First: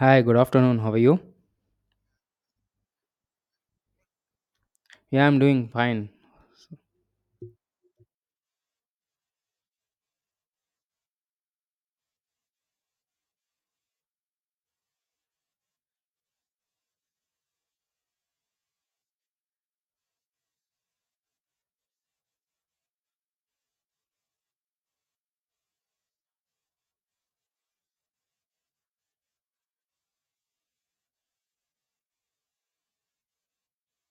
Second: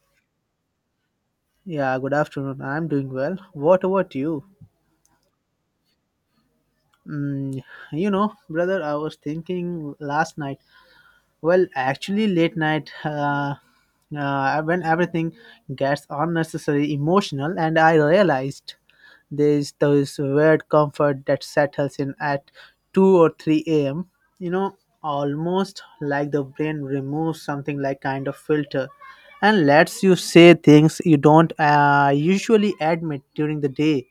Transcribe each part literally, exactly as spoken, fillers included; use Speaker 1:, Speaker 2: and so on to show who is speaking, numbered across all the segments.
Speaker 1: Hi, good afternoon. How are you?
Speaker 2: Yeah, good afternoon. I'm doing well. What about you?
Speaker 1: Yeah, I'm doing fine.
Speaker 2: Mm, you know, Brother, I was thinking last night. Well, actually, late night, uh, uh, when everything gets unnecessary emotional, and I realized there's this weird comfort that settles in at two or three a m. You know, Almost like the brain removes something like kind of filter and lets you say things you don't uh, usually admit during the day.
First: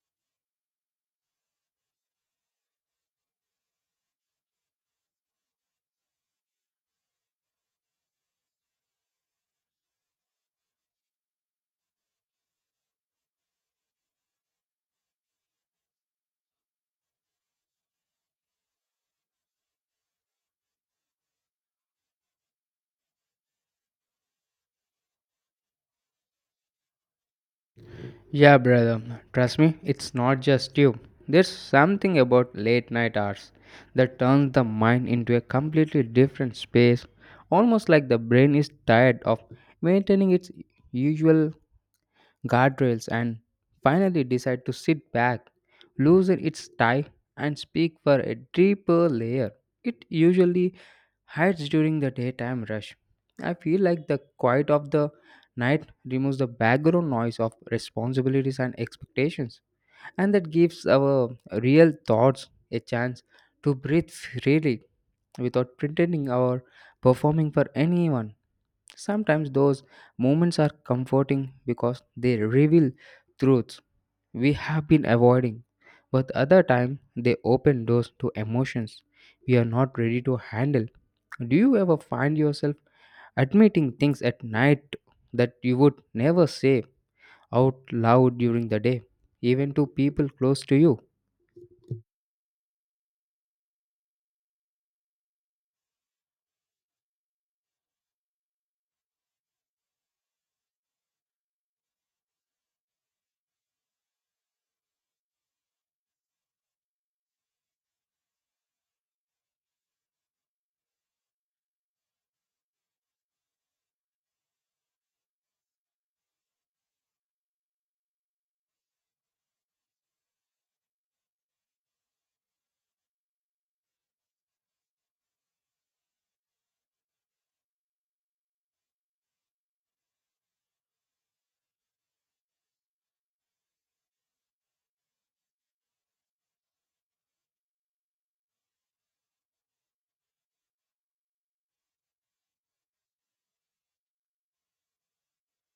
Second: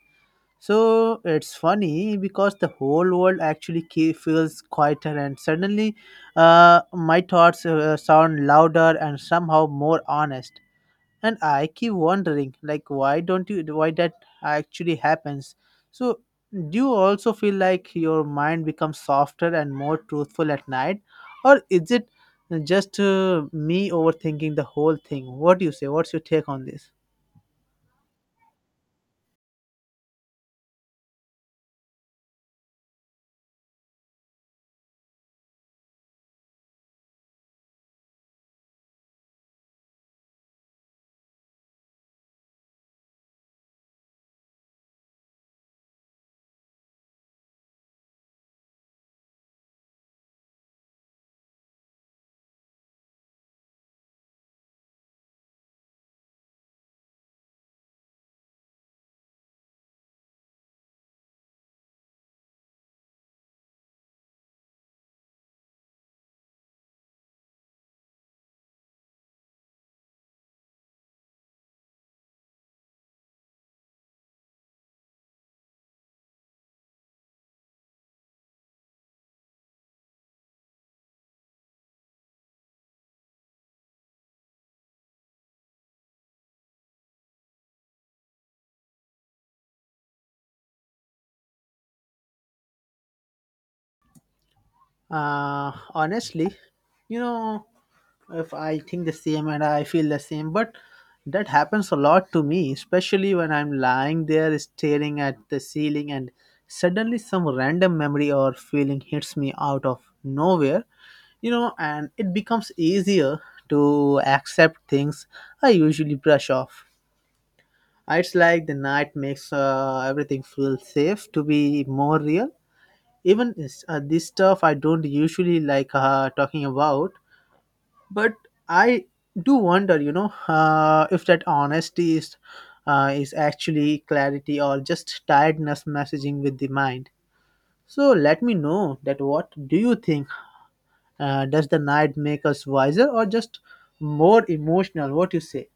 Speaker 2: So it's funny because the whole world actually ke- feels quieter, and suddenly uh, my thoughts uh, sound louder and somehow more honest, and I keep wondering, like, why don't you why that actually happens. So, do you also feel like your mind becomes softer and more truthful at night, or is it just uh, me overthinking the whole thing? What do you say? What's your take on this?
Speaker 1: Yeah, brother. Trust me, it's not just you. There's something about late night hours that turns the mind into a completely different space, almost like the brain is tired of maintaining its usual guardrails and finally decide to sit back, loosen its tie and speak for a deeper layer. It usually hides during the daytime rush. I feel like the quiet of the night removes the background noise of responsibilities and expectations, and that gives our real thoughts a chance to breathe freely without pretending or performing for anyone. Sometimes those moments are comforting because they reveal truths we have been avoiding, but other time they open doors to emotions we are not ready to handle. Do you ever find yourself admitting things at night that you would never say out loud during the day, even to people close to you?
Speaker 2: Uh, honestly, you know, if I think the same and I feel the same, but that happens a lot to me, especially when I'm lying there staring at the ceiling and suddenly some random memory or feeling hits me out of nowhere, you know, and it becomes easier to accept things I usually brush off. It's like the night makes uh, everything feel safe to be more real. Even this, uh, this stuff I don't usually like uh, talking about, but I do wonder, you know, uh, if that honesty is uh, is actually clarity or just tiredness messaging with the mind. So let me know that, what do you think? Uh, does the night make us wiser or just more emotional? What you say?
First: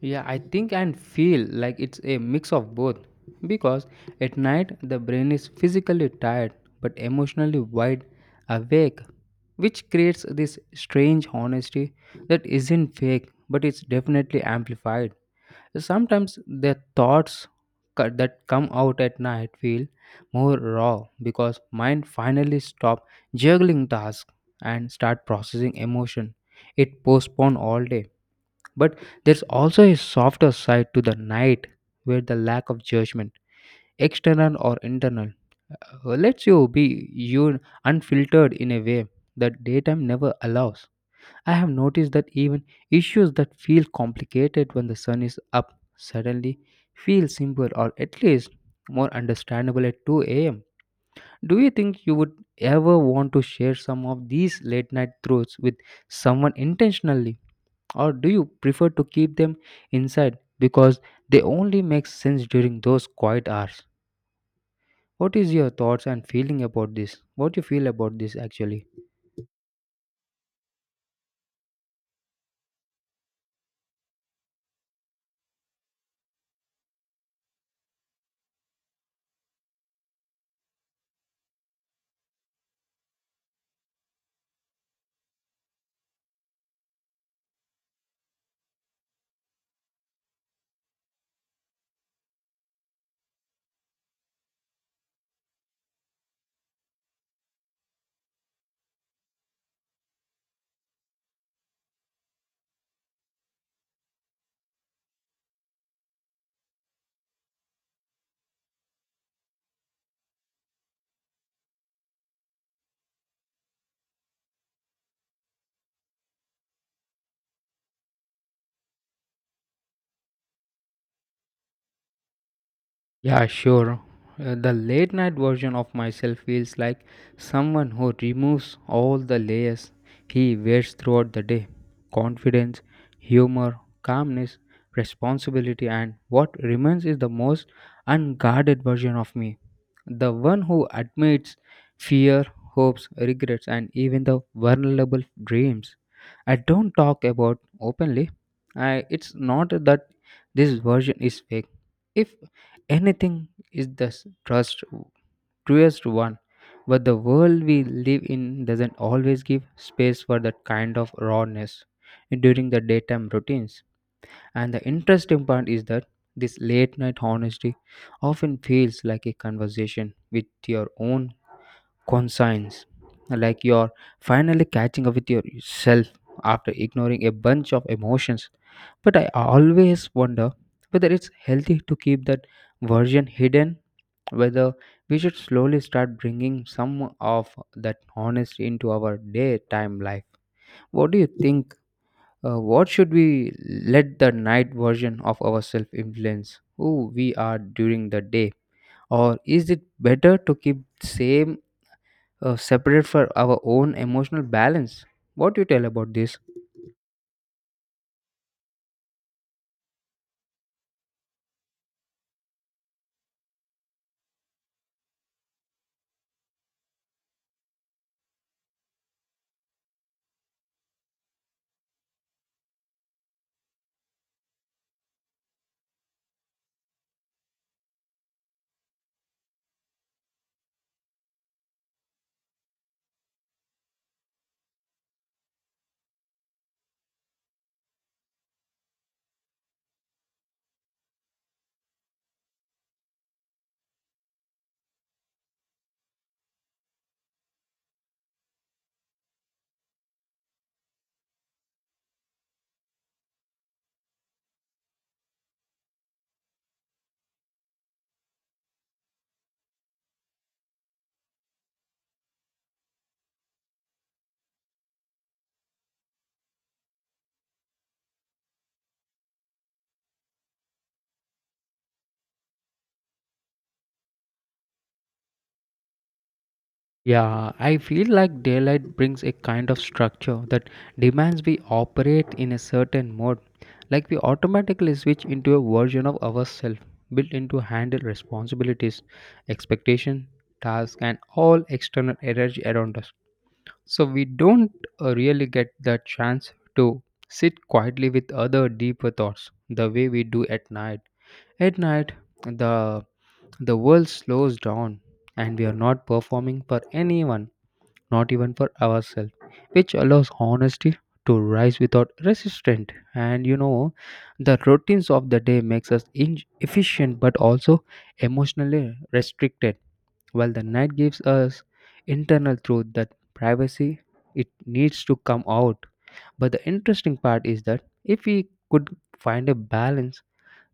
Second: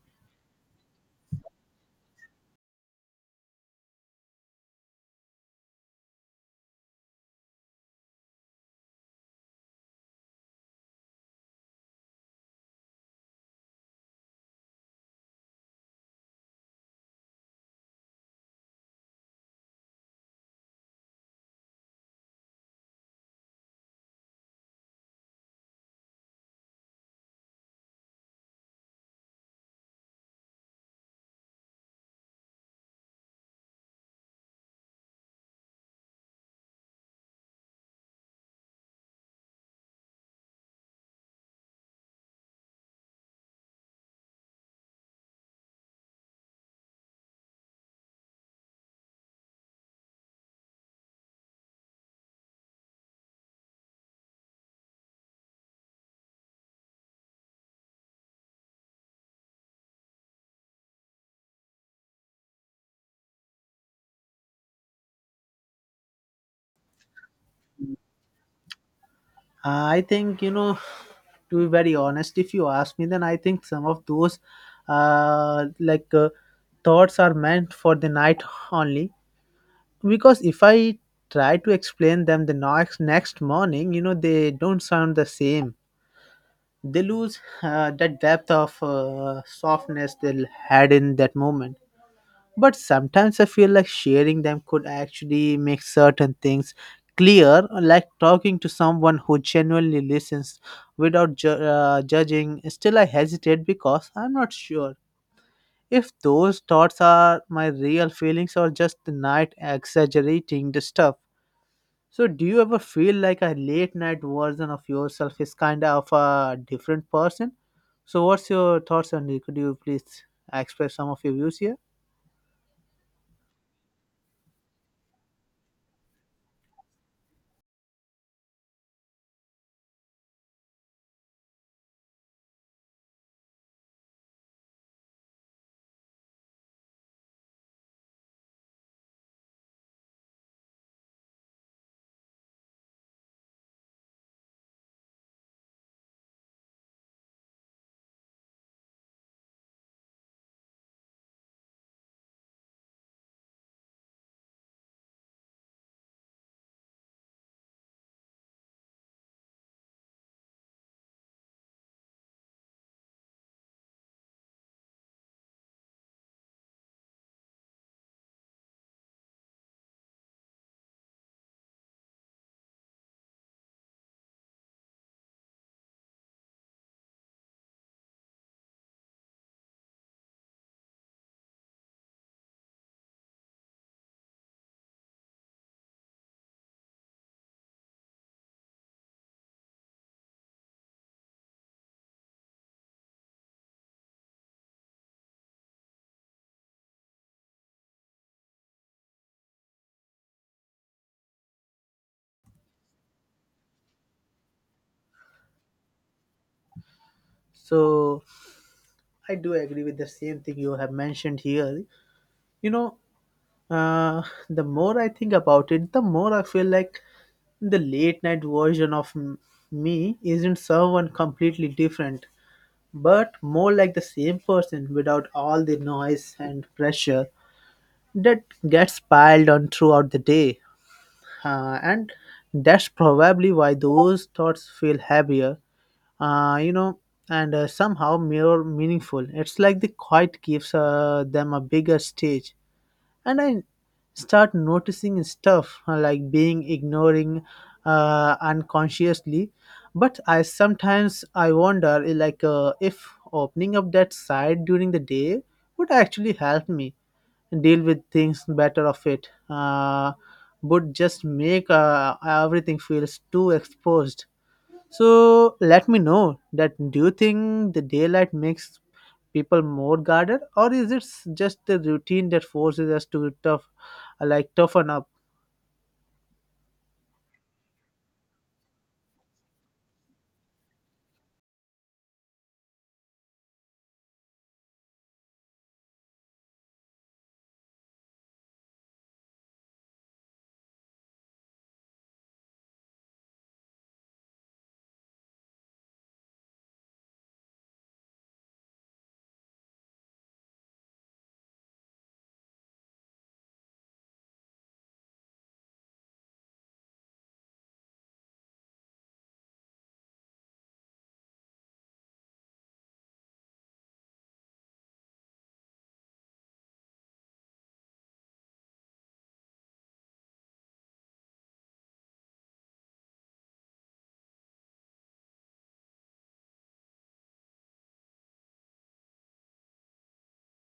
Speaker 1: Yeah, I think and feel like it's a mix of both because at night the brain is physically tired but emotionally wide awake, which creates this strange honesty that isn't fake but it's definitely amplified. Sometimes the thoughts co- that come out at night feel more raw because mind finally stop juggling tasks and start processing emotion it postponed all day. But there's also a softer side to the night where the lack of judgment, external or internal, uh, lets you be you unfiltered in a way that daytime never allows. I have noticed that even issues that feel complicated when the sun is up suddenly feel simple or at least more understandable at two a m. Do you think you would ever want to share some of these late night truths with someone intentionally? Or do you prefer to keep them inside because they only make sense during those quiet hours? What is your thoughts and feeling about this? What you feel about this actually?
Speaker 2: I think, you know, to be very honest, if you ask me, then I think some of those uh, like uh, thoughts are meant for the night only. Because if I try to explain them the next next morning, you know, they don't sound the same. They lose uh, that depth of uh, softness they had in that moment, but sometimes I feel like sharing them could actually make certain things clear, like talking to someone who genuinely listens without ju- uh, judging. Still, I hesitate because I'm not sure if those thoughts are my real feelings or just the night exaggerating the stuff. So, do you ever feel like a late night version of yourself is kind of a different person? So, what's your thoughts on it? Could you please express some of your views here?
Speaker 1: Yeah, sure. Uh, the late night version of myself feels like someone who removes all the layers he wears throughout the day: confidence, humor, calmness, responsibility, and what remains is the most unguarded version of me. The one who admits fear, hopes, regrets, and even the vulnerable dreams I don't talk about openly. I, it's not that this version is fake. If anything is the s- trust truest one, but the world we live in doesn't always give space for that kind of rawness during the daytime routines. And the interesting part is that this late night honesty often feels like a conversation with your own conscience, like you're finally catching up with yourself after ignoring a bunch of emotions. But I always wonder whether it's healthy to keep that version hidden, whether we should slowly start bringing some of that honesty into our daytime life. What do you think? Uh, what should we let the night version of ourselves influence who we are during the day? Or is it better to keep same uh, separate for our own emotional balance? What do you tell about this?
Speaker 2: So, I do agree with the same thing you have mentioned here. You know, uh, the more I think about it, the more I feel like the late night version of m- me isn't someone completely different, but more like the same person without all the noise and pressure that gets piled on throughout the day. Uh, and that's probably why those thoughts feel heavier, uh, you know, and uh, somehow more meaningful. It's like the quiet gives uh, them a bigger stage, and I start noticing stuff, uh, like being ignoring uh, unconsciously. But I sometimes I wonder, eh, like, uh, if opening up that side during the day would actually help me deal with things better of it. Uh, would just make uh, everything feels too exposed. So let me know that, do you think the daylight makes people more guarded, or is it s- just the routine that forces us to tough uh, like toughen up?
Speaker 1: Yeah, I feel like daylight brings a kind of structure that demands we operate in a certain mode. Like we automatically switch into a version of ourselves built into handle responsibilities, expectation, tasks, and all external energy around us. So we don't uh, really get the chance to sit quietly with other deeper thoughts the way we do at night. At night, the the world slows down and we are not performing for anyone, not even for ourselves, which allows honesty to rise without resistance. And you know, the routines of the day makes us in- efficient but also emotionally restricted, while the night gives us internal truth that privacy it needs to come out. But the interesting part is that if we could find a balance,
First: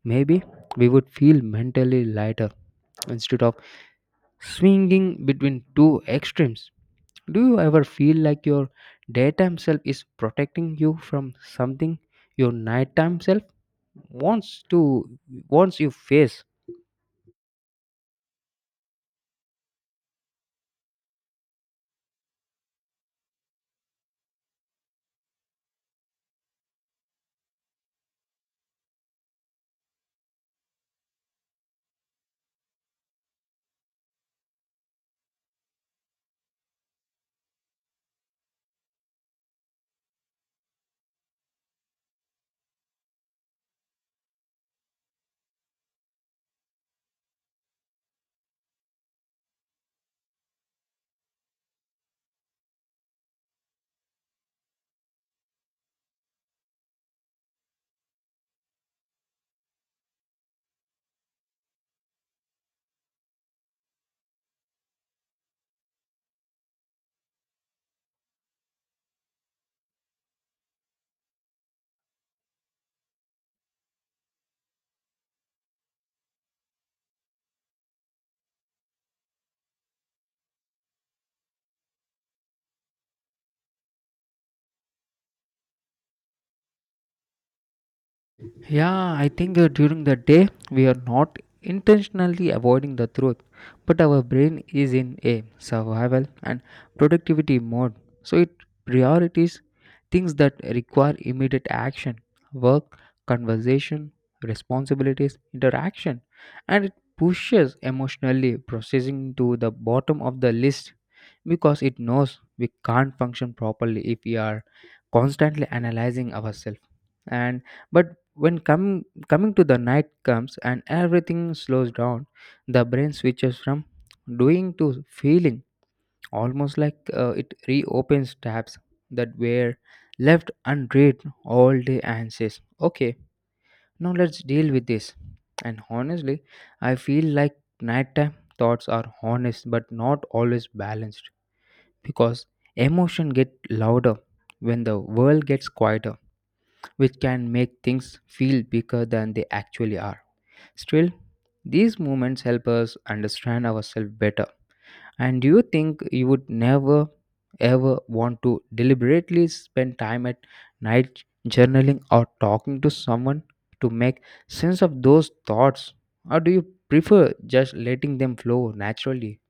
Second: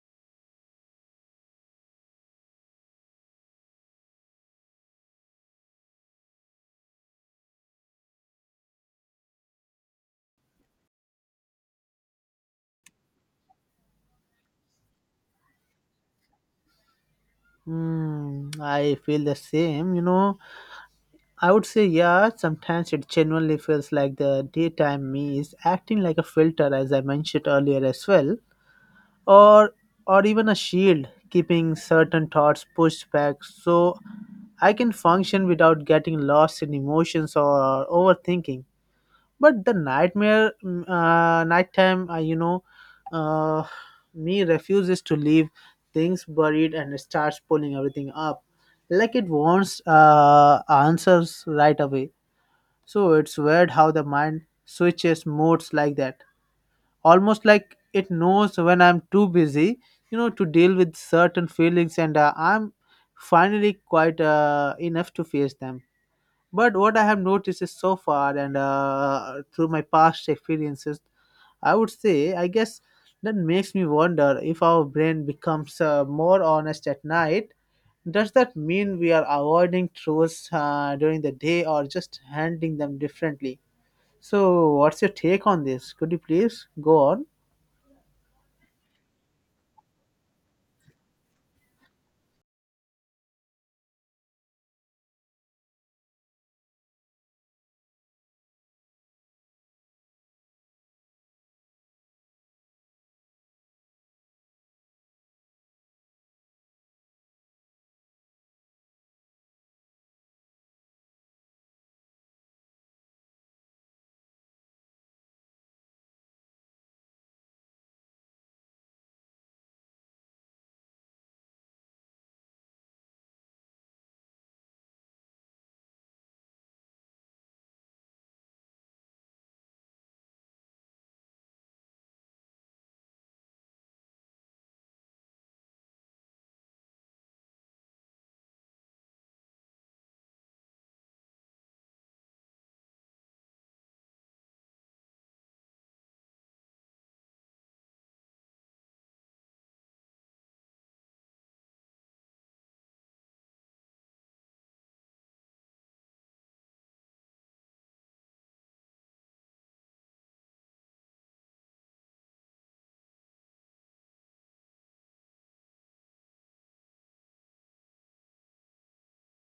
Speaker 1: maybe we would feel mentally lighter instead of swinging between two extremes. Do you ever feel like your daytime self is protecting you from something your nighttime self wants to wants you face?
Speaker 2: Hmm, I feel the same, you know. I would say yeah, sometimes it genuinely feels like the daytime me is acting like a filter, as I mentioned earlier as well. Or or even a shield keeping certain thoughts pushed back, so I can function without getting lost in emotions or overthinking. But the nightmare mm, uh, nighttime uh, you know uh, me refuses to leave things buried and starts pulling everything up, like it wants uh, answers right away. So it's weird how the mind switches modes like that, almost like it knows when I'm too busy, you know to deal with certain feelings, and uh, I'm finally quite uh, enough to face them. But what I have noticed is so far, and uh, through my past experiences, I would say, I guess that makes me wonder if our brain becomes uh, more honest at night. Does that mean we are avoiding truths uh, during the day, or just handling them differently? So, what's your take on this? Could you please go on?
Speaker 1: Yeah, I think uh, during the day we are not intentionally avoiding the truth, but our brain is in a survival and productivity mode. So it priorities things that require immediate action: work, conversation, responsibilities, interaction, and it pushes emotionally processing to the bottom of the list, because it knows we can't function properly if we are constantly analyzing ourselves. And but when come coming to the night comes and everything slows down, the brain switches from doing to feeling, almost like uh, it reopens tabs that were left unread all day and says okay, now let's deal with this. And honestly, I feel like nighttime thoughts are honest but not always balanced, because emotion get louder when the world gets quieter, which can make things feel bigger than they actually are. Still, these moments help us understand ourselves better. And do you think you would never ever want to deliberately spend time at night journaling or talking to someone to make sense of those thoughts? Or do you prefer just letting them flow naturally?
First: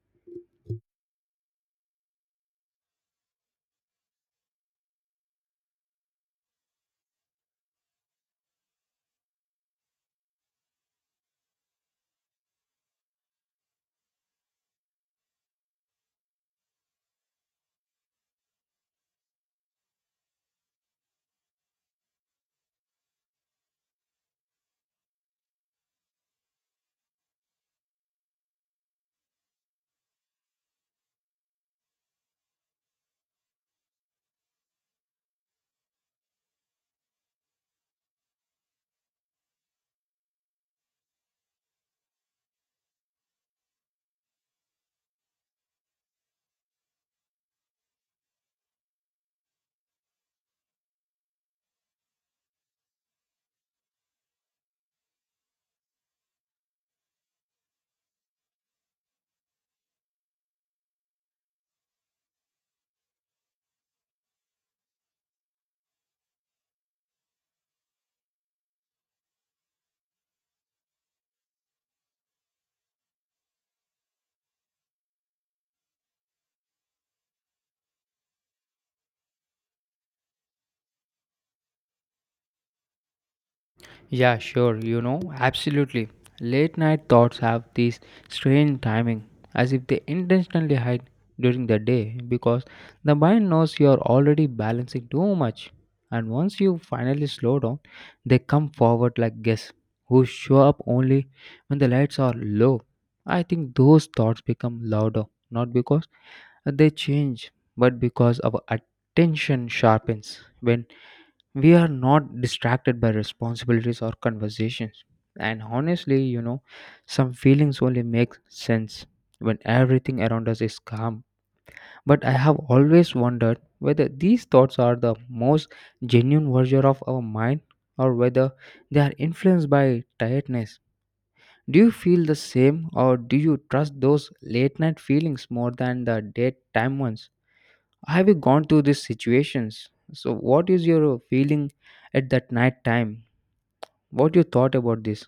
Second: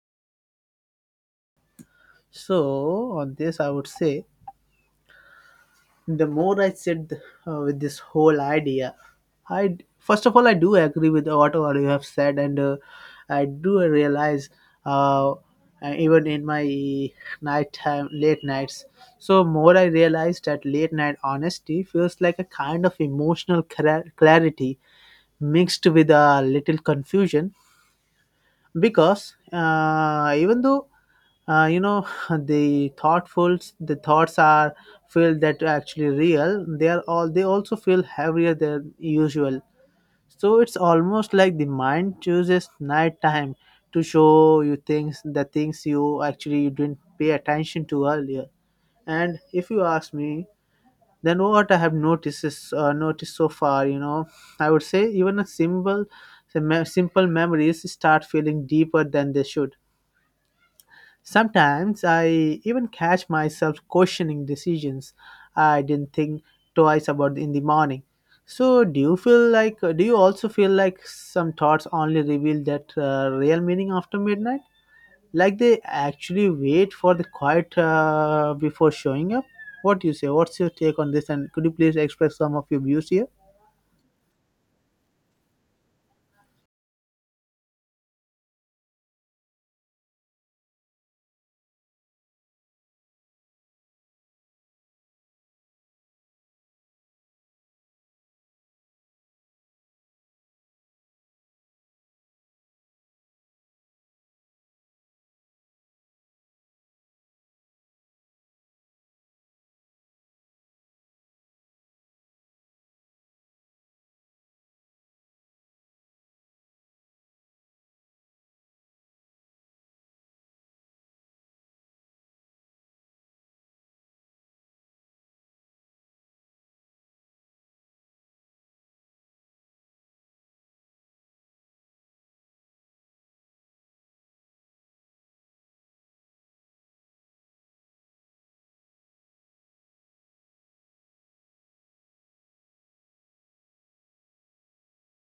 Speaker 2: So, on this, I would say the more I sit uh, with this whole idea, I first of all I do agree with what all you have said, and uh, I do realize, uh, uh, even in my nighttime late nights. So, more I realize that late night honesty feels like a kind of emotional cla- clarity mixed with a little confusion, because uh, even though, uh, you know the thoughtfuls the thoughts are feel that actually real, they are all they also feel heavier than usual. So it's almost like the mind chooses nighttime to show you things the things you actually you didn't pay attention to earlier. And if you ask me, then what I have noticed is, uh, noticed so far, you know, I would say even a simple, sim- simple memories start feeling deeper than they should. Sometimes I even catch myself questioning decisions I didn't think twice about in the morning. So, do you feel like? Do you also feel like some thoughts only reveal that uh, real meaning after midnight? Like they actually wait for the quiet uh, before showing up. What do you say? What's your take on this? And could you please express some of your views here?
Speaker 1: Yeah, sure, you know, absolutely. Late night thoughts have this strange timing, as if they intentionally hide during the day because the mind knows you're already balancing too much. And once you finally slow down, they come forward like guests who show up only when the lights are low. I think those thoughts become louder, not because they change, but because our attention sharpens when we are not distracted by responsibilities or conversations. And honestly, you know, some feelings only make sense when everything around us is calm. But I have always wondered whether these thoughts are the most genuine version of our mind, or whether they are influenced by tiredness. Do you feel the same, or do you trust those late night feelings more than the daytime ones? Have you gone through these situations? So, what is your feeling at that night time? What you thought about this?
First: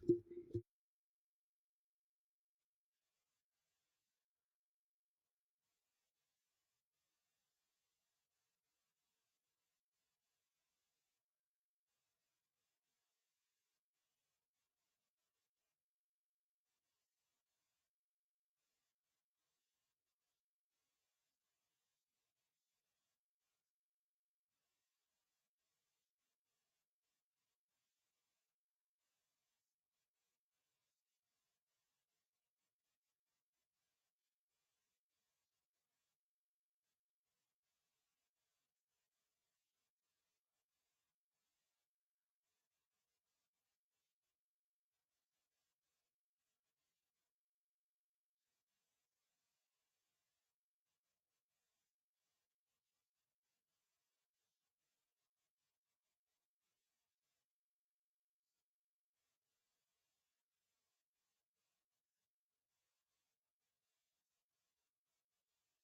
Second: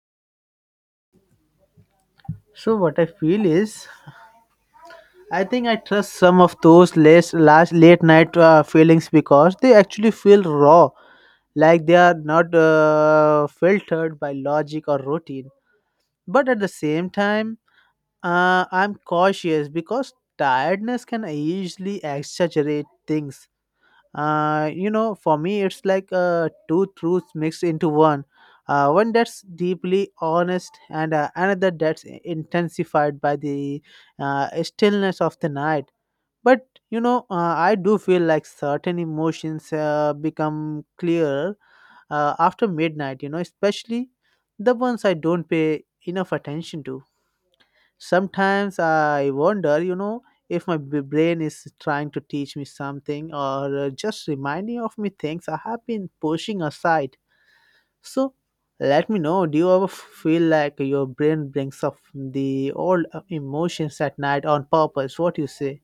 Speaker 2: So what I feel is, I think I trust some of those less last late night uh, feelings, because they actually feel raw, like they are not uh, filtered by logic or routine. But at the same time, uh, I'm cautious because tiredness can easily exaggerate things. Uh, you know for me it's like, uh, two truths mixed into one. Uh, one that's deeply honest and uh, another that's i- intensified by the uh, stillness of the night. But you know uh, I do feel like certain emotions uh, become clearer uh, after midnight, you know especially the ones I don't pay enough attention to. Sometimes I wonder, you know, if my b- brain is trying to teach me something, or uh, just reminding of me things I have been pushing aside. So, let me know, do you ever feel like your brain brings up the old uh, emotions at night on purpose? What you say?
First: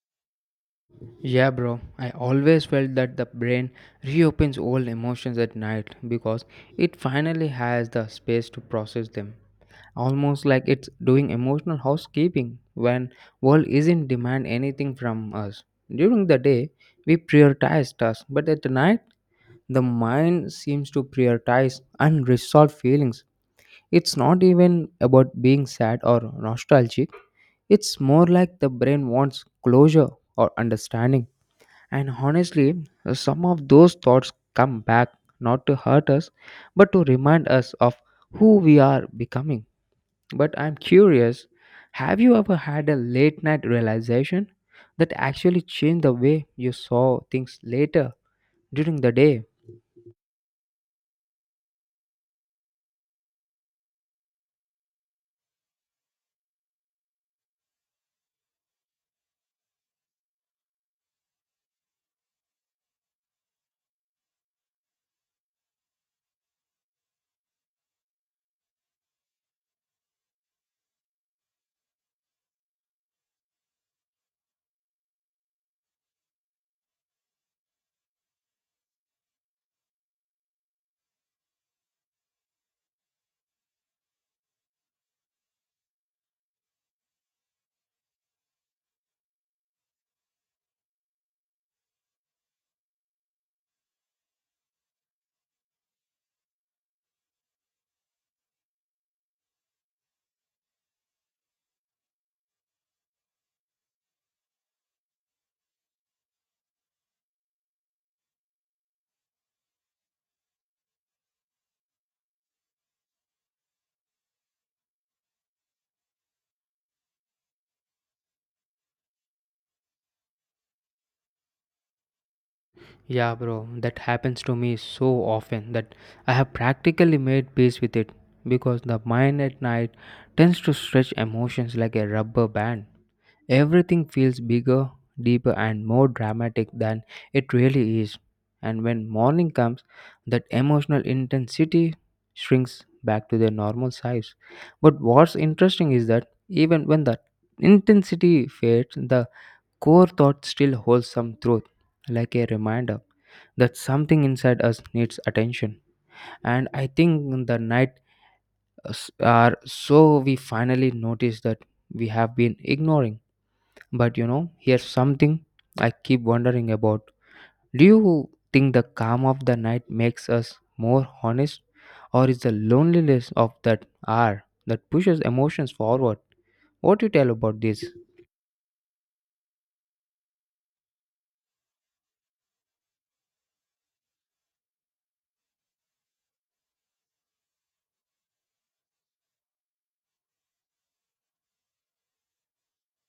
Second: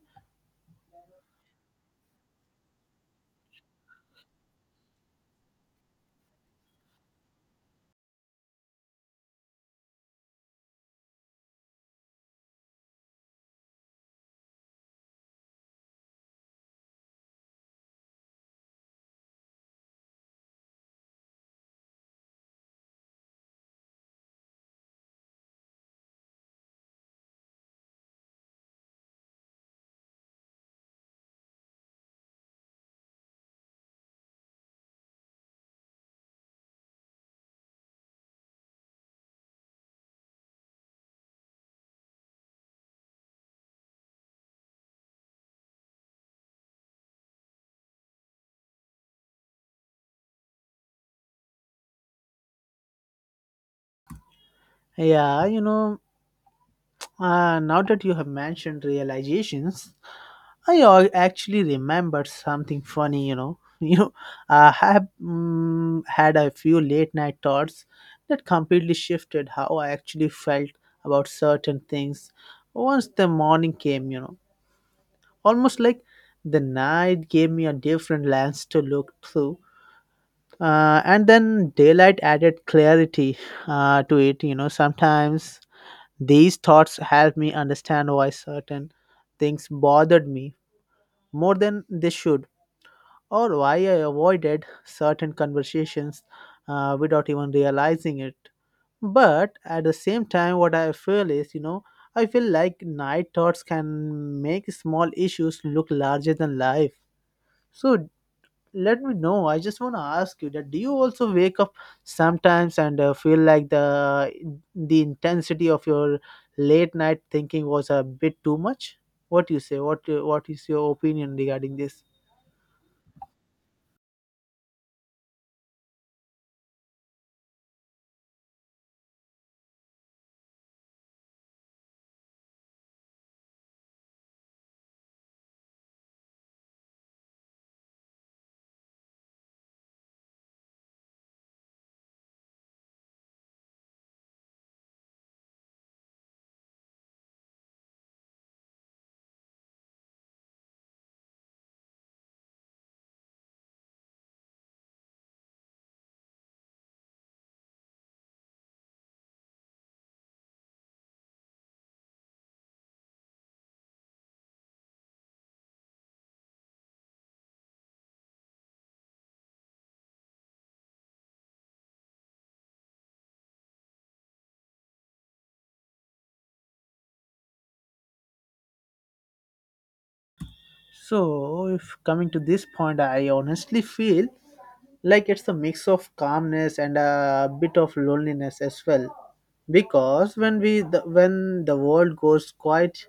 Speaker 1: Yeah, bro. I always felt that the brain reopens old emotions at night because it finally has the space to process them. Almost like it's doing emotional housekeeping when world isn't demand anything from us. During the day, we prioritize tasks, but at night, the mind seems to prioritize unresolved feelings. It's not even about being sad or nostalgic, it's more like the brain wants closure or understanding. And honestly, some of those thoughts come back not to hurt us, but to remind us of who we are becoming. But I'm curious, have you ever had a late night realization that actually changed the way you saw things later during the day?
Speaker 2: Yeah, you know, Uh, now that you have mentioned realizations, I al- actually remembered something funny. You know, you know, I have, mm, had a few late night thoughts that completely shifted how I actually felt about certain things. Once the morning came, you know, almost like the night gave me a different lens to look through. Uh, and then daylight added clarity uh, to it. You know, sometimes these thoughts helped me understand why certain things bothered me more than they should, or why I avoided certain conversations uh, without even realizing it. But at the same time, what I feel is, you know, I feel like night thoughts can make small issues look larger than life. So, let me know, I just want to ask you that, do you also wake up sometimes and uh, feel like the the intensity of your late night thinking was a bit too much? What do you say? What uh, what is your opinion regarding this?
Speaker 1: Yeah, bro, that happens to me so often that I have practically made peace with it, because the mind at night tends to stretch emotions like a rubber band. Everything feels bigger, deeper, and more dramatic than it really is. And when morning comes, that emotional intensity shrinks back to their normal size. But what's interesting is that even when the intensity fades, the core thought still holds some truth, like a reminder that something inside us needs attention. And I think the night uh, s- are so we finally notice that we have been ignoring. But you know, here's something I keep wondering about. Do you think the calm of the night makes us more honest, or is the loneliness of that hour that pushes emotions forward? What do you tell about this?
Speaker 2: So, if coming to this point, I honestly feel like it's a mix of calmness and a bit of loneliness as well. Because when we the, when the world goes quiet,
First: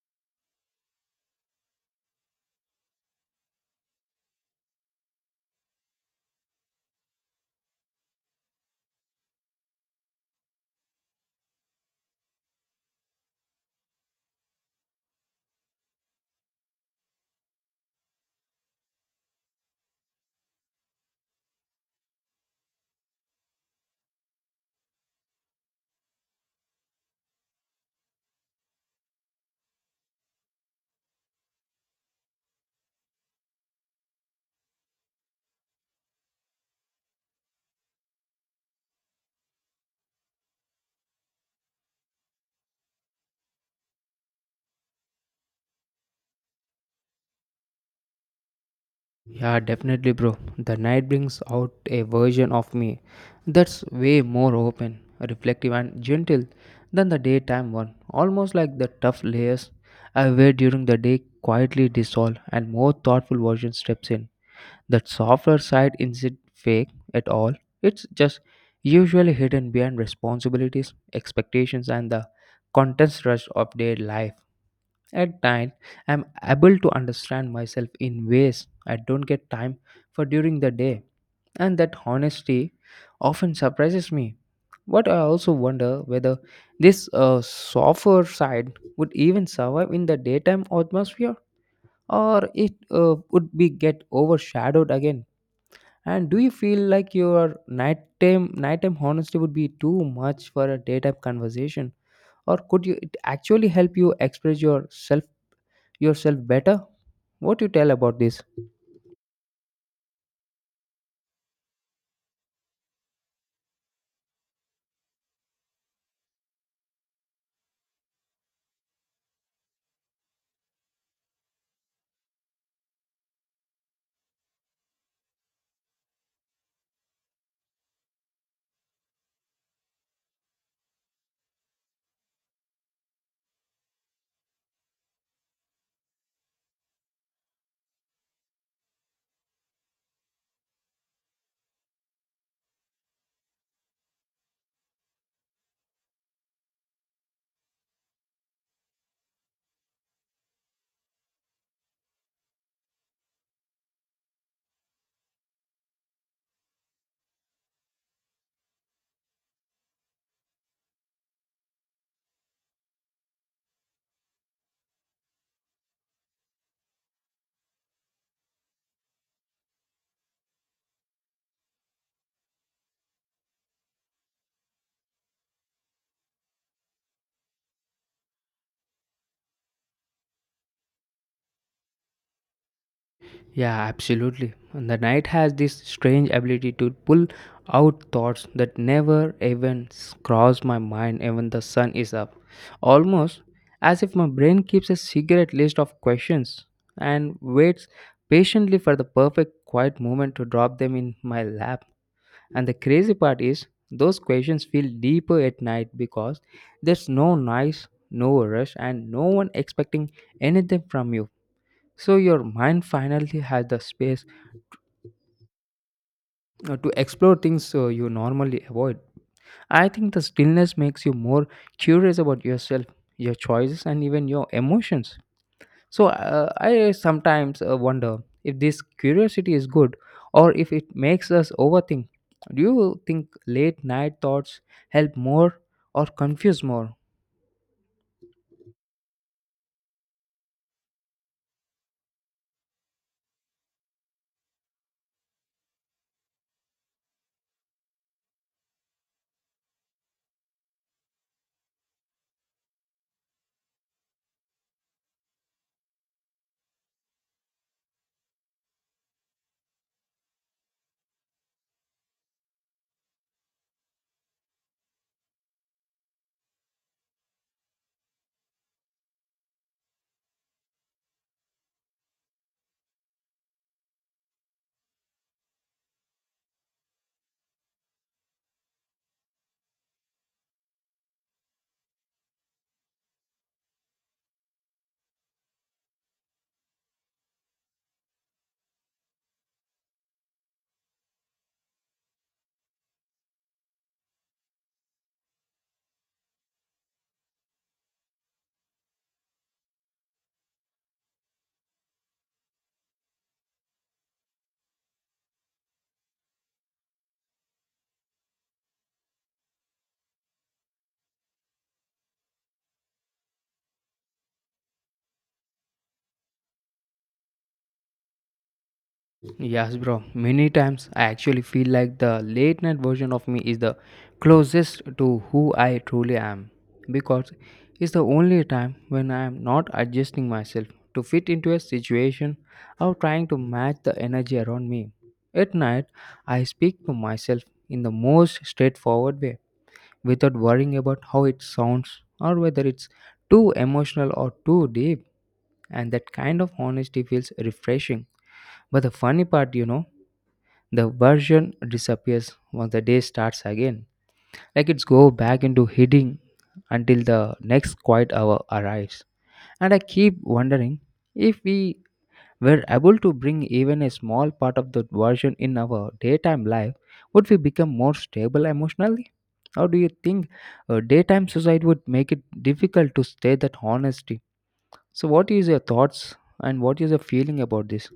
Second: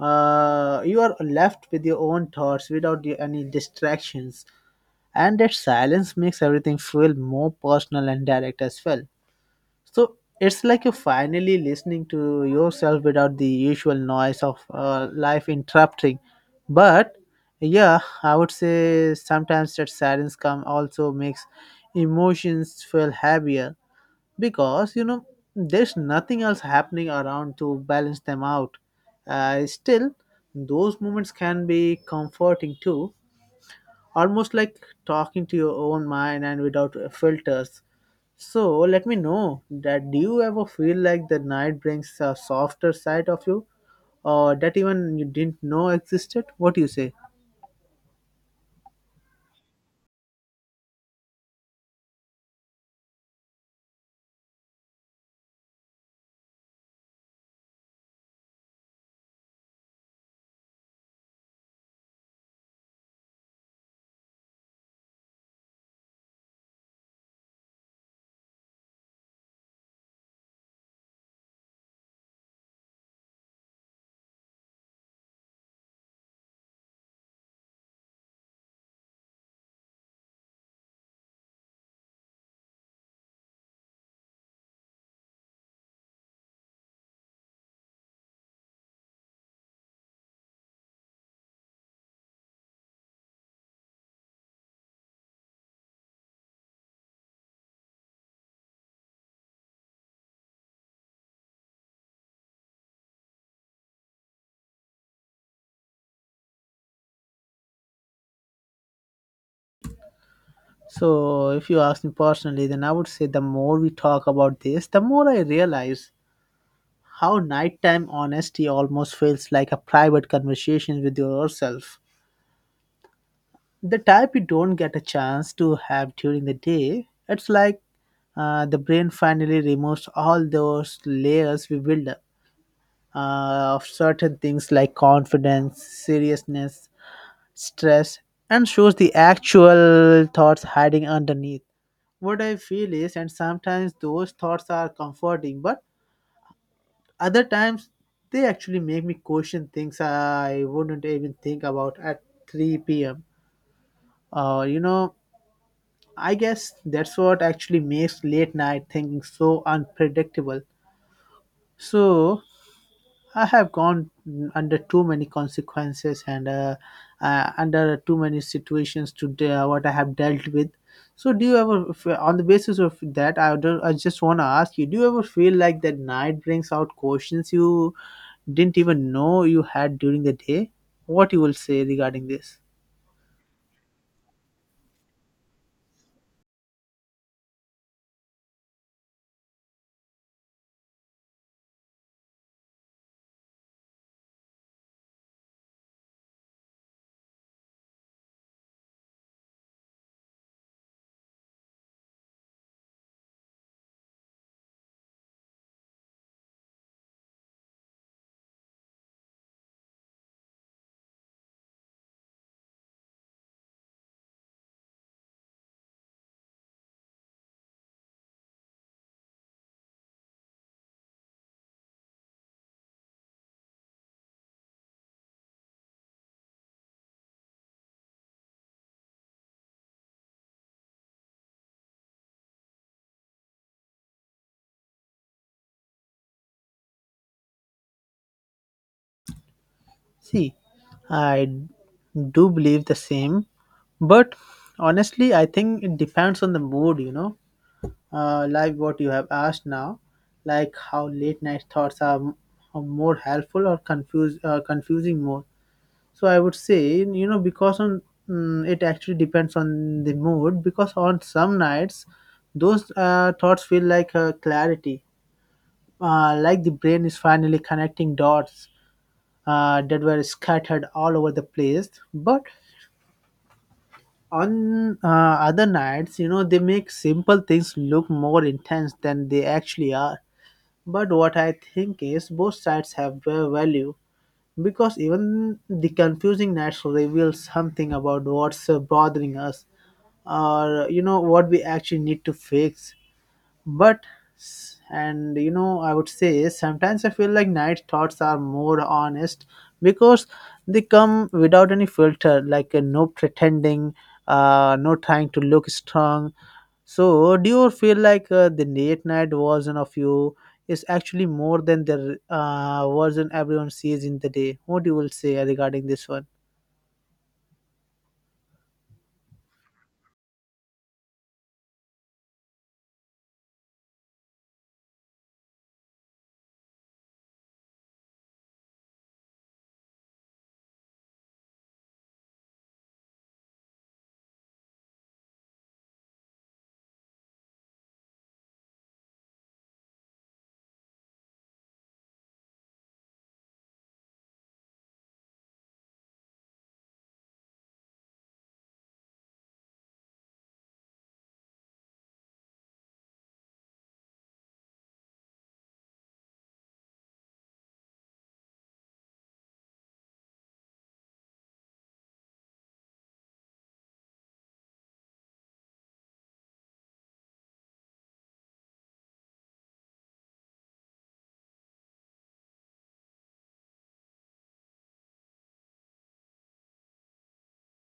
Speaker 2: uh, you are left with your own thoughts without the- any distractions, and that silence makes everything feel more personal and direct as well. So it's like you're finally listening to yourself without the usual noise of uh, life interrupting. But yeah, I would say sometimes that silence come also makes emotions feel heavier, because you know there's nothing else happening around to balance them out. Uh, still, those moments can be comforting too. Almost like talking to your own mind and without uh, filters. So let me know that, do you ever feel like the night brings a softer side of you, or that even you didn't know existed? What do you say?
Speaker 1: Yeah, definitely, bro. The night brings out a version of me that's way more open, reflective, and gentle than the daytime one. Almost like the tough layers I wear during the day quietly dissolve, and more thoughtful version steps in. That softer side isn't fake at all, it's just usually hidden behind responsibilities, expectations, and the contents rush of day life. At night, I'm able to understand myself in ways I don't get time for during the day, and that honesty often surprises me. But I also wonder whether this uh, softer side would even survive in the daytime atmosphere, or it uh, would be get overshadowed again. And do you feel like your nighttime nighttime honesty would be too much for a daytime conversation, or could you it actually help you express yourself yourself better? What you tell about this?
Speaker 2: So if you ask me personally, then I would say the more we talk about this, the more I realize how nighttime honesty almost feels like a private conversation with yourself, the type you don't get a chance to have during the day. It's like uh, the brain finally removes all those layers we build up, uh, of certain things like confidence, seriousness, stress, and shows the actual thoughts hiding underneath. What I feel is, and sometimes those thoughts are comforting, but other times they actually make me question things I wouldn't even think about at three p m. Or, you know, I guess that's what actually makes late night thinking so unpredictable. So I have gone mm, under too many consequences and uh, uh, under too many situations to de- uh, what I have dealt with. So do you ever, f- on the basis of that, I don't, I just want to ask you: do you ever feel like that night brings out questions you didn't even know you had during the day? What you will say regarding this?
Speaker 1: Yeah, absolutely. And the night has this strange ability to pull out thoughts that never even s- cross my mind even the sun is up. Almost as if my brain keeps a secret list of questions and waits patiently for the perfect quiet moment to drop them in my lap. And the crazy part is those questions feel deeper at night because there's no noise, no rush and no one expecting anything from you. So your mind finally has the space uh, to explore things uh, you normally avoid. I think the stillness makes you more curious about yourself, your choices, and even your emotions. So uh, I sometimes uh, wonder if this curiosity is good or if it makes us overthink. Do you think late night thoughts help more or confuse more?
Speaker 2: See, I do believe the same, but honestly, I think it depends on the mood, you know. Uh, like what you have asked now, like how late night thoughts are, m- are more helpful or confuse uh, confusing more. So I would say, you know, because on mm, it actually depends on the mood. Because on some nights, those uh, thoughts feel like uh, clarity, uh, like the brain is finally connecting dots uh, that were scattered all over the place. But on uh, other nights, you know, they make simple things look more intense than they actually are. But what I think is both sides have their value because even the confusing nights reveal something about what's uh, bothering us, or you know what we actually need to fix, but s- and you know, I would say sometimes I feel like night thoughts are more honest because they come without any filter, like uh, no pretending, uh, no trying to look strong. So, do you feel like uh, the late night version of you is actually more than the uh, version everyone sees in the day? What you will say regarding this one?
Speaker 1: Yes, bro. Many times I actually feel like the late night version of me is the closest to who I truly am, because it's the only time when I am not adjusting myself to fit into a situation or trying to match the energy around me. At night, I speak to myself in the most straightforward way without worrying about how it sounds or whether it's too emotional or too deep, and that kind of honesty feels refreshing. But the funny part, you know, the version disappears once the day starts again, like it's go back into hiding until the next quiet hour arrives. And I keep wondering, if we were able to bring even a small part of the version in our daytime life, would we become more stable emotionally? How do you think a daytime suicide would make it difficult to stay that honesty? So what is your thoughts and what is your feeling about this?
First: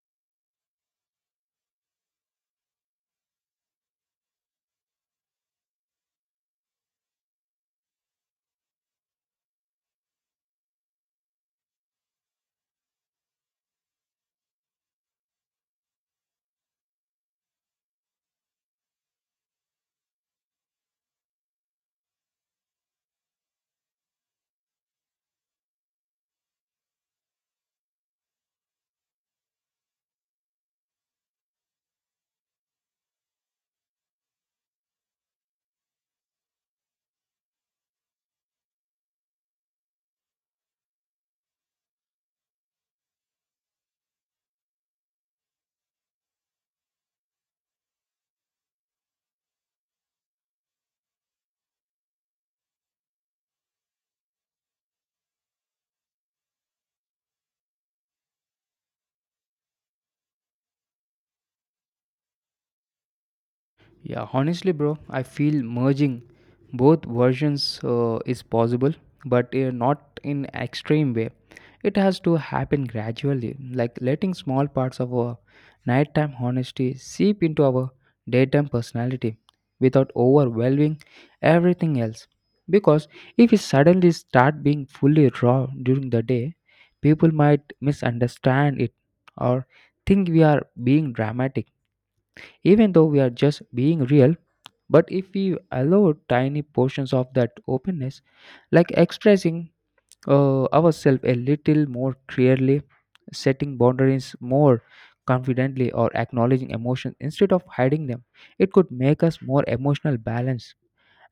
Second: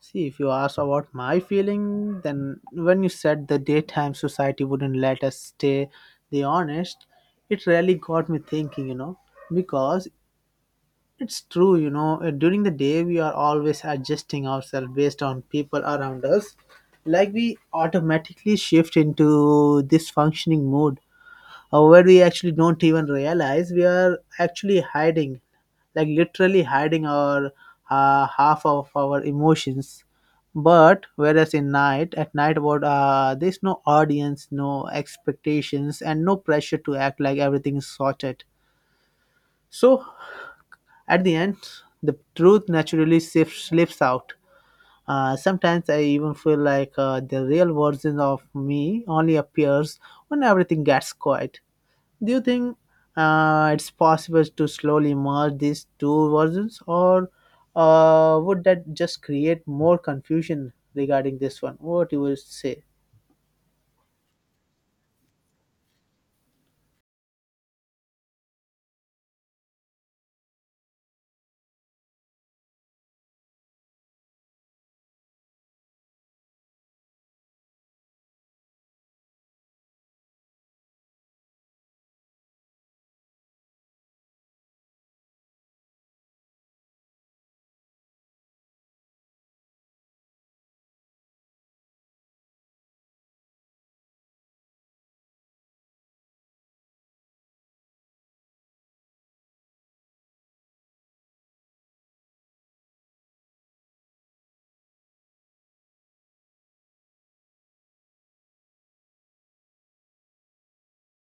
Speaker 2: See, if you ask about my feeling, then when you said the daytime society wouldn't let us stay the honest, it really got me thinking, you know, because it's true, you know, uh, during the day we are always adjusting ourselves based on people around us. Like we automatically shift into this functioning mode uh, where we actually don't even realize we are actually hiding, like literally hiding our uh, half of our emotions. But whereas in night, at night, what uh, there's no audience, no expectations, and no pressure to act like everything is sorted. So at the end the truth naturally sif- slips out. Uh, sometimes I even feel like uh, the real version of me only appears when everything gets quiet. Do you think uh, it's possible to slowly merge these two versions, or uh, would that just create more confusion regarding this one? What you will say?
Speaker 1: Yeah, honestly, bro, I feel merging both versions uh, is possible, but uh, not in extreme way. It has to happen gradually, like letting small parts of our nighttime honesty seep into our daytime personality without overwhelming everything else. Because if we suddenly start being fully raw during the day, people might misunderstand it or think we are being dramatic, even though we are just being real. But if we allow tiny portions of that openness, like expressing uh, ourselves a little more clearly, setting boundaries more confidently, or acknowledging emotions instead of hiding them, it could make us more emotional balanced.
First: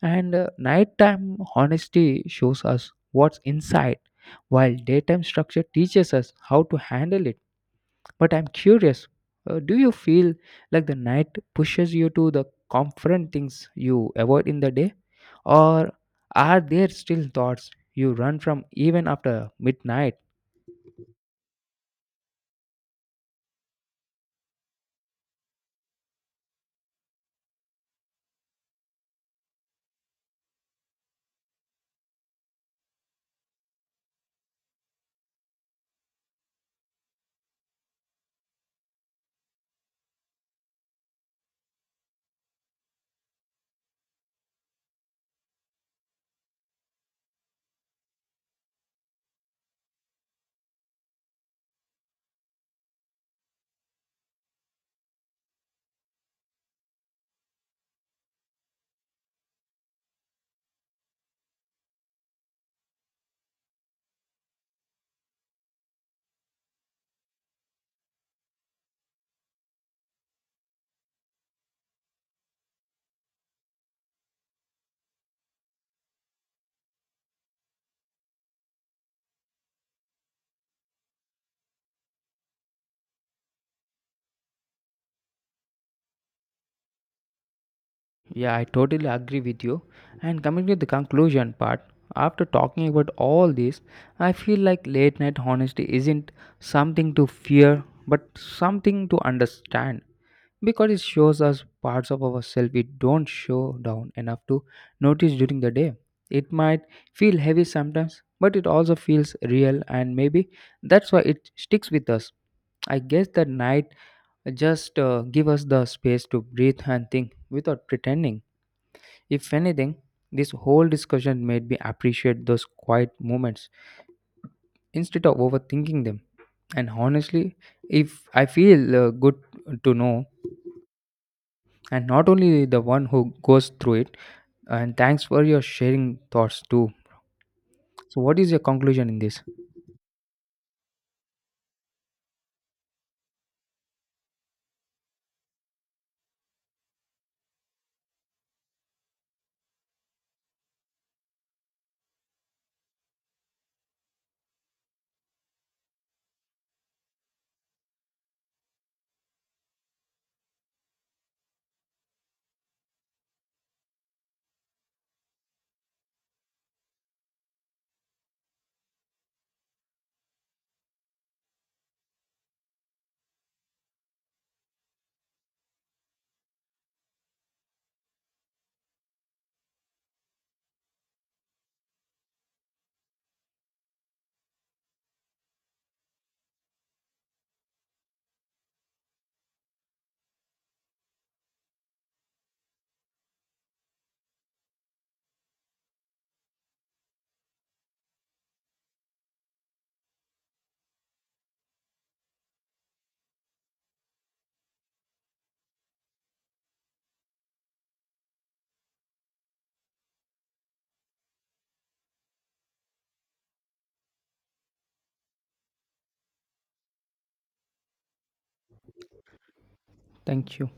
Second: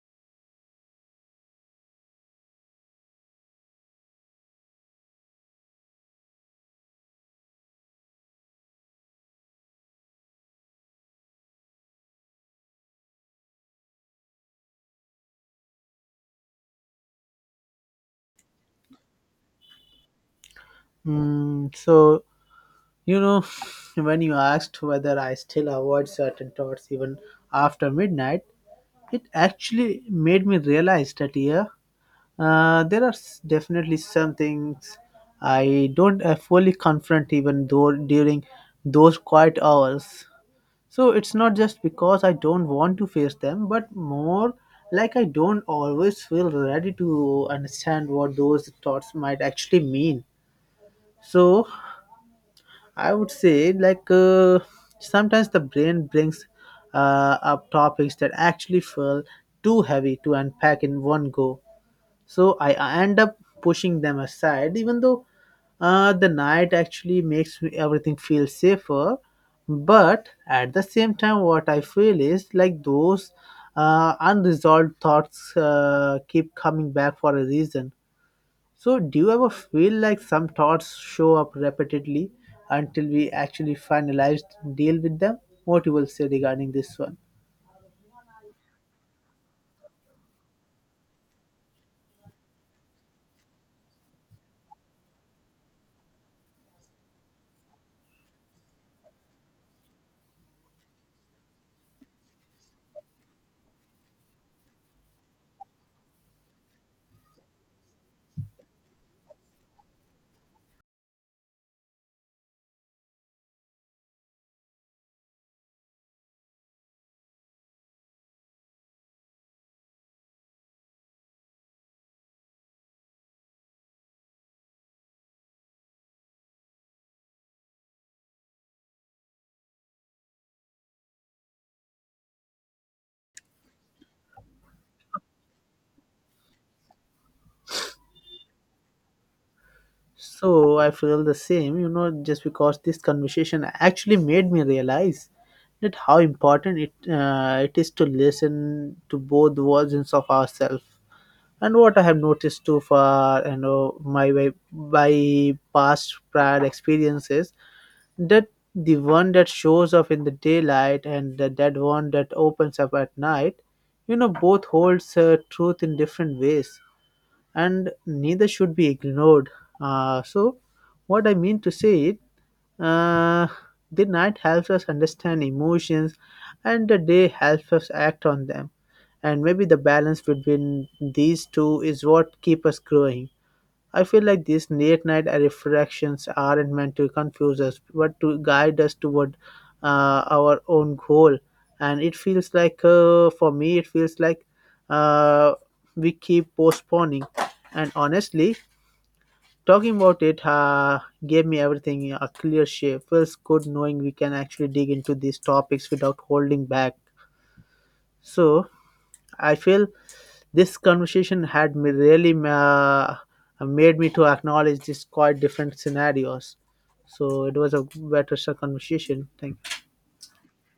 Speaker 1: And uh, nighttime honesty shows us what's inside, while daytime structure teaches us how to handle it. But I'm curious, uh, do you feel like the night pushes you to the confront things you avoid in the day? Or are there still thoughts you run from even after midnight?
Speaker 2: Mm, so you know, when you asked whether I still avoid certain thoughts even after midnight, it actually made me realize that yeah, uh, there are s- definitely some things I don't uh, fully confront even though during those quiet hours. So it's not just because I don't want to face them, but more like I don't always feel ready to understand what those thoughts might actually mean. So I would say, like, uh, sometimes the brain brings uh, up topics that actually feel too heavy to unpack in one go, so I, I end up pushing them aside even though uh, the night actually makes me- everything feel safer. But at the same time what I feel is like those uh, unresolved thoughts uh, keep coming back for a reason. So do you ever feel like some thoughts show up repeatedly until we actually finalize, deal with them? What you will say regarding this one?
Speaker 1: Yeah, I totally agree with you. And coming to the conclusion part, after talking about all this, I feel like late night honesty isn't something to fear, but something to understand, because it shows us parts of ourselves we don't show down enough to notice during the day. It might feel heavy sometimes, but it also feels real, and maybe that's why it sticks with us. I guess that night just uh, give us the space to breathe and think without pretending. If anything, this whole discussion made me appreciate those quiet moments instead of overthinking them. And honestly, if I feel uh, good to know, and not only the one who goes through it, and thanks for your sharing thoughts too. So what is your conclusion in this?
Speaker 2: So I feel the same, you know, just because this conversation actually made me realize that how important it uh, it is to listen to both versions of ourselves. And what I have noticed too far, you know, my by, by past prior experiences, that the one that shows up in the daylight and the, that one that opens up at night, you know, both holds uh, truth in different ways, and neither should be ignored. Uh, so, what I mean to say it, uh, the night helps us understand emotions, and the day helps us act on them. And maybe the balance between these two is what keep us growing. I feel like these late night reflections aren't meant to confuse us, but to guide us toward uh, our own goal. And it feels like, uh, for me, it feels like uh, we keep postponing. And honestly, talking about it uh, gave me everything a clear shape. Feels good knowing we can actually dig into these topics without holding back. So I feel this conversation had me really ma- made me to acknowledge these quite different scenarios. So it was a better conversation. Thank
Speaker 1: Thank you.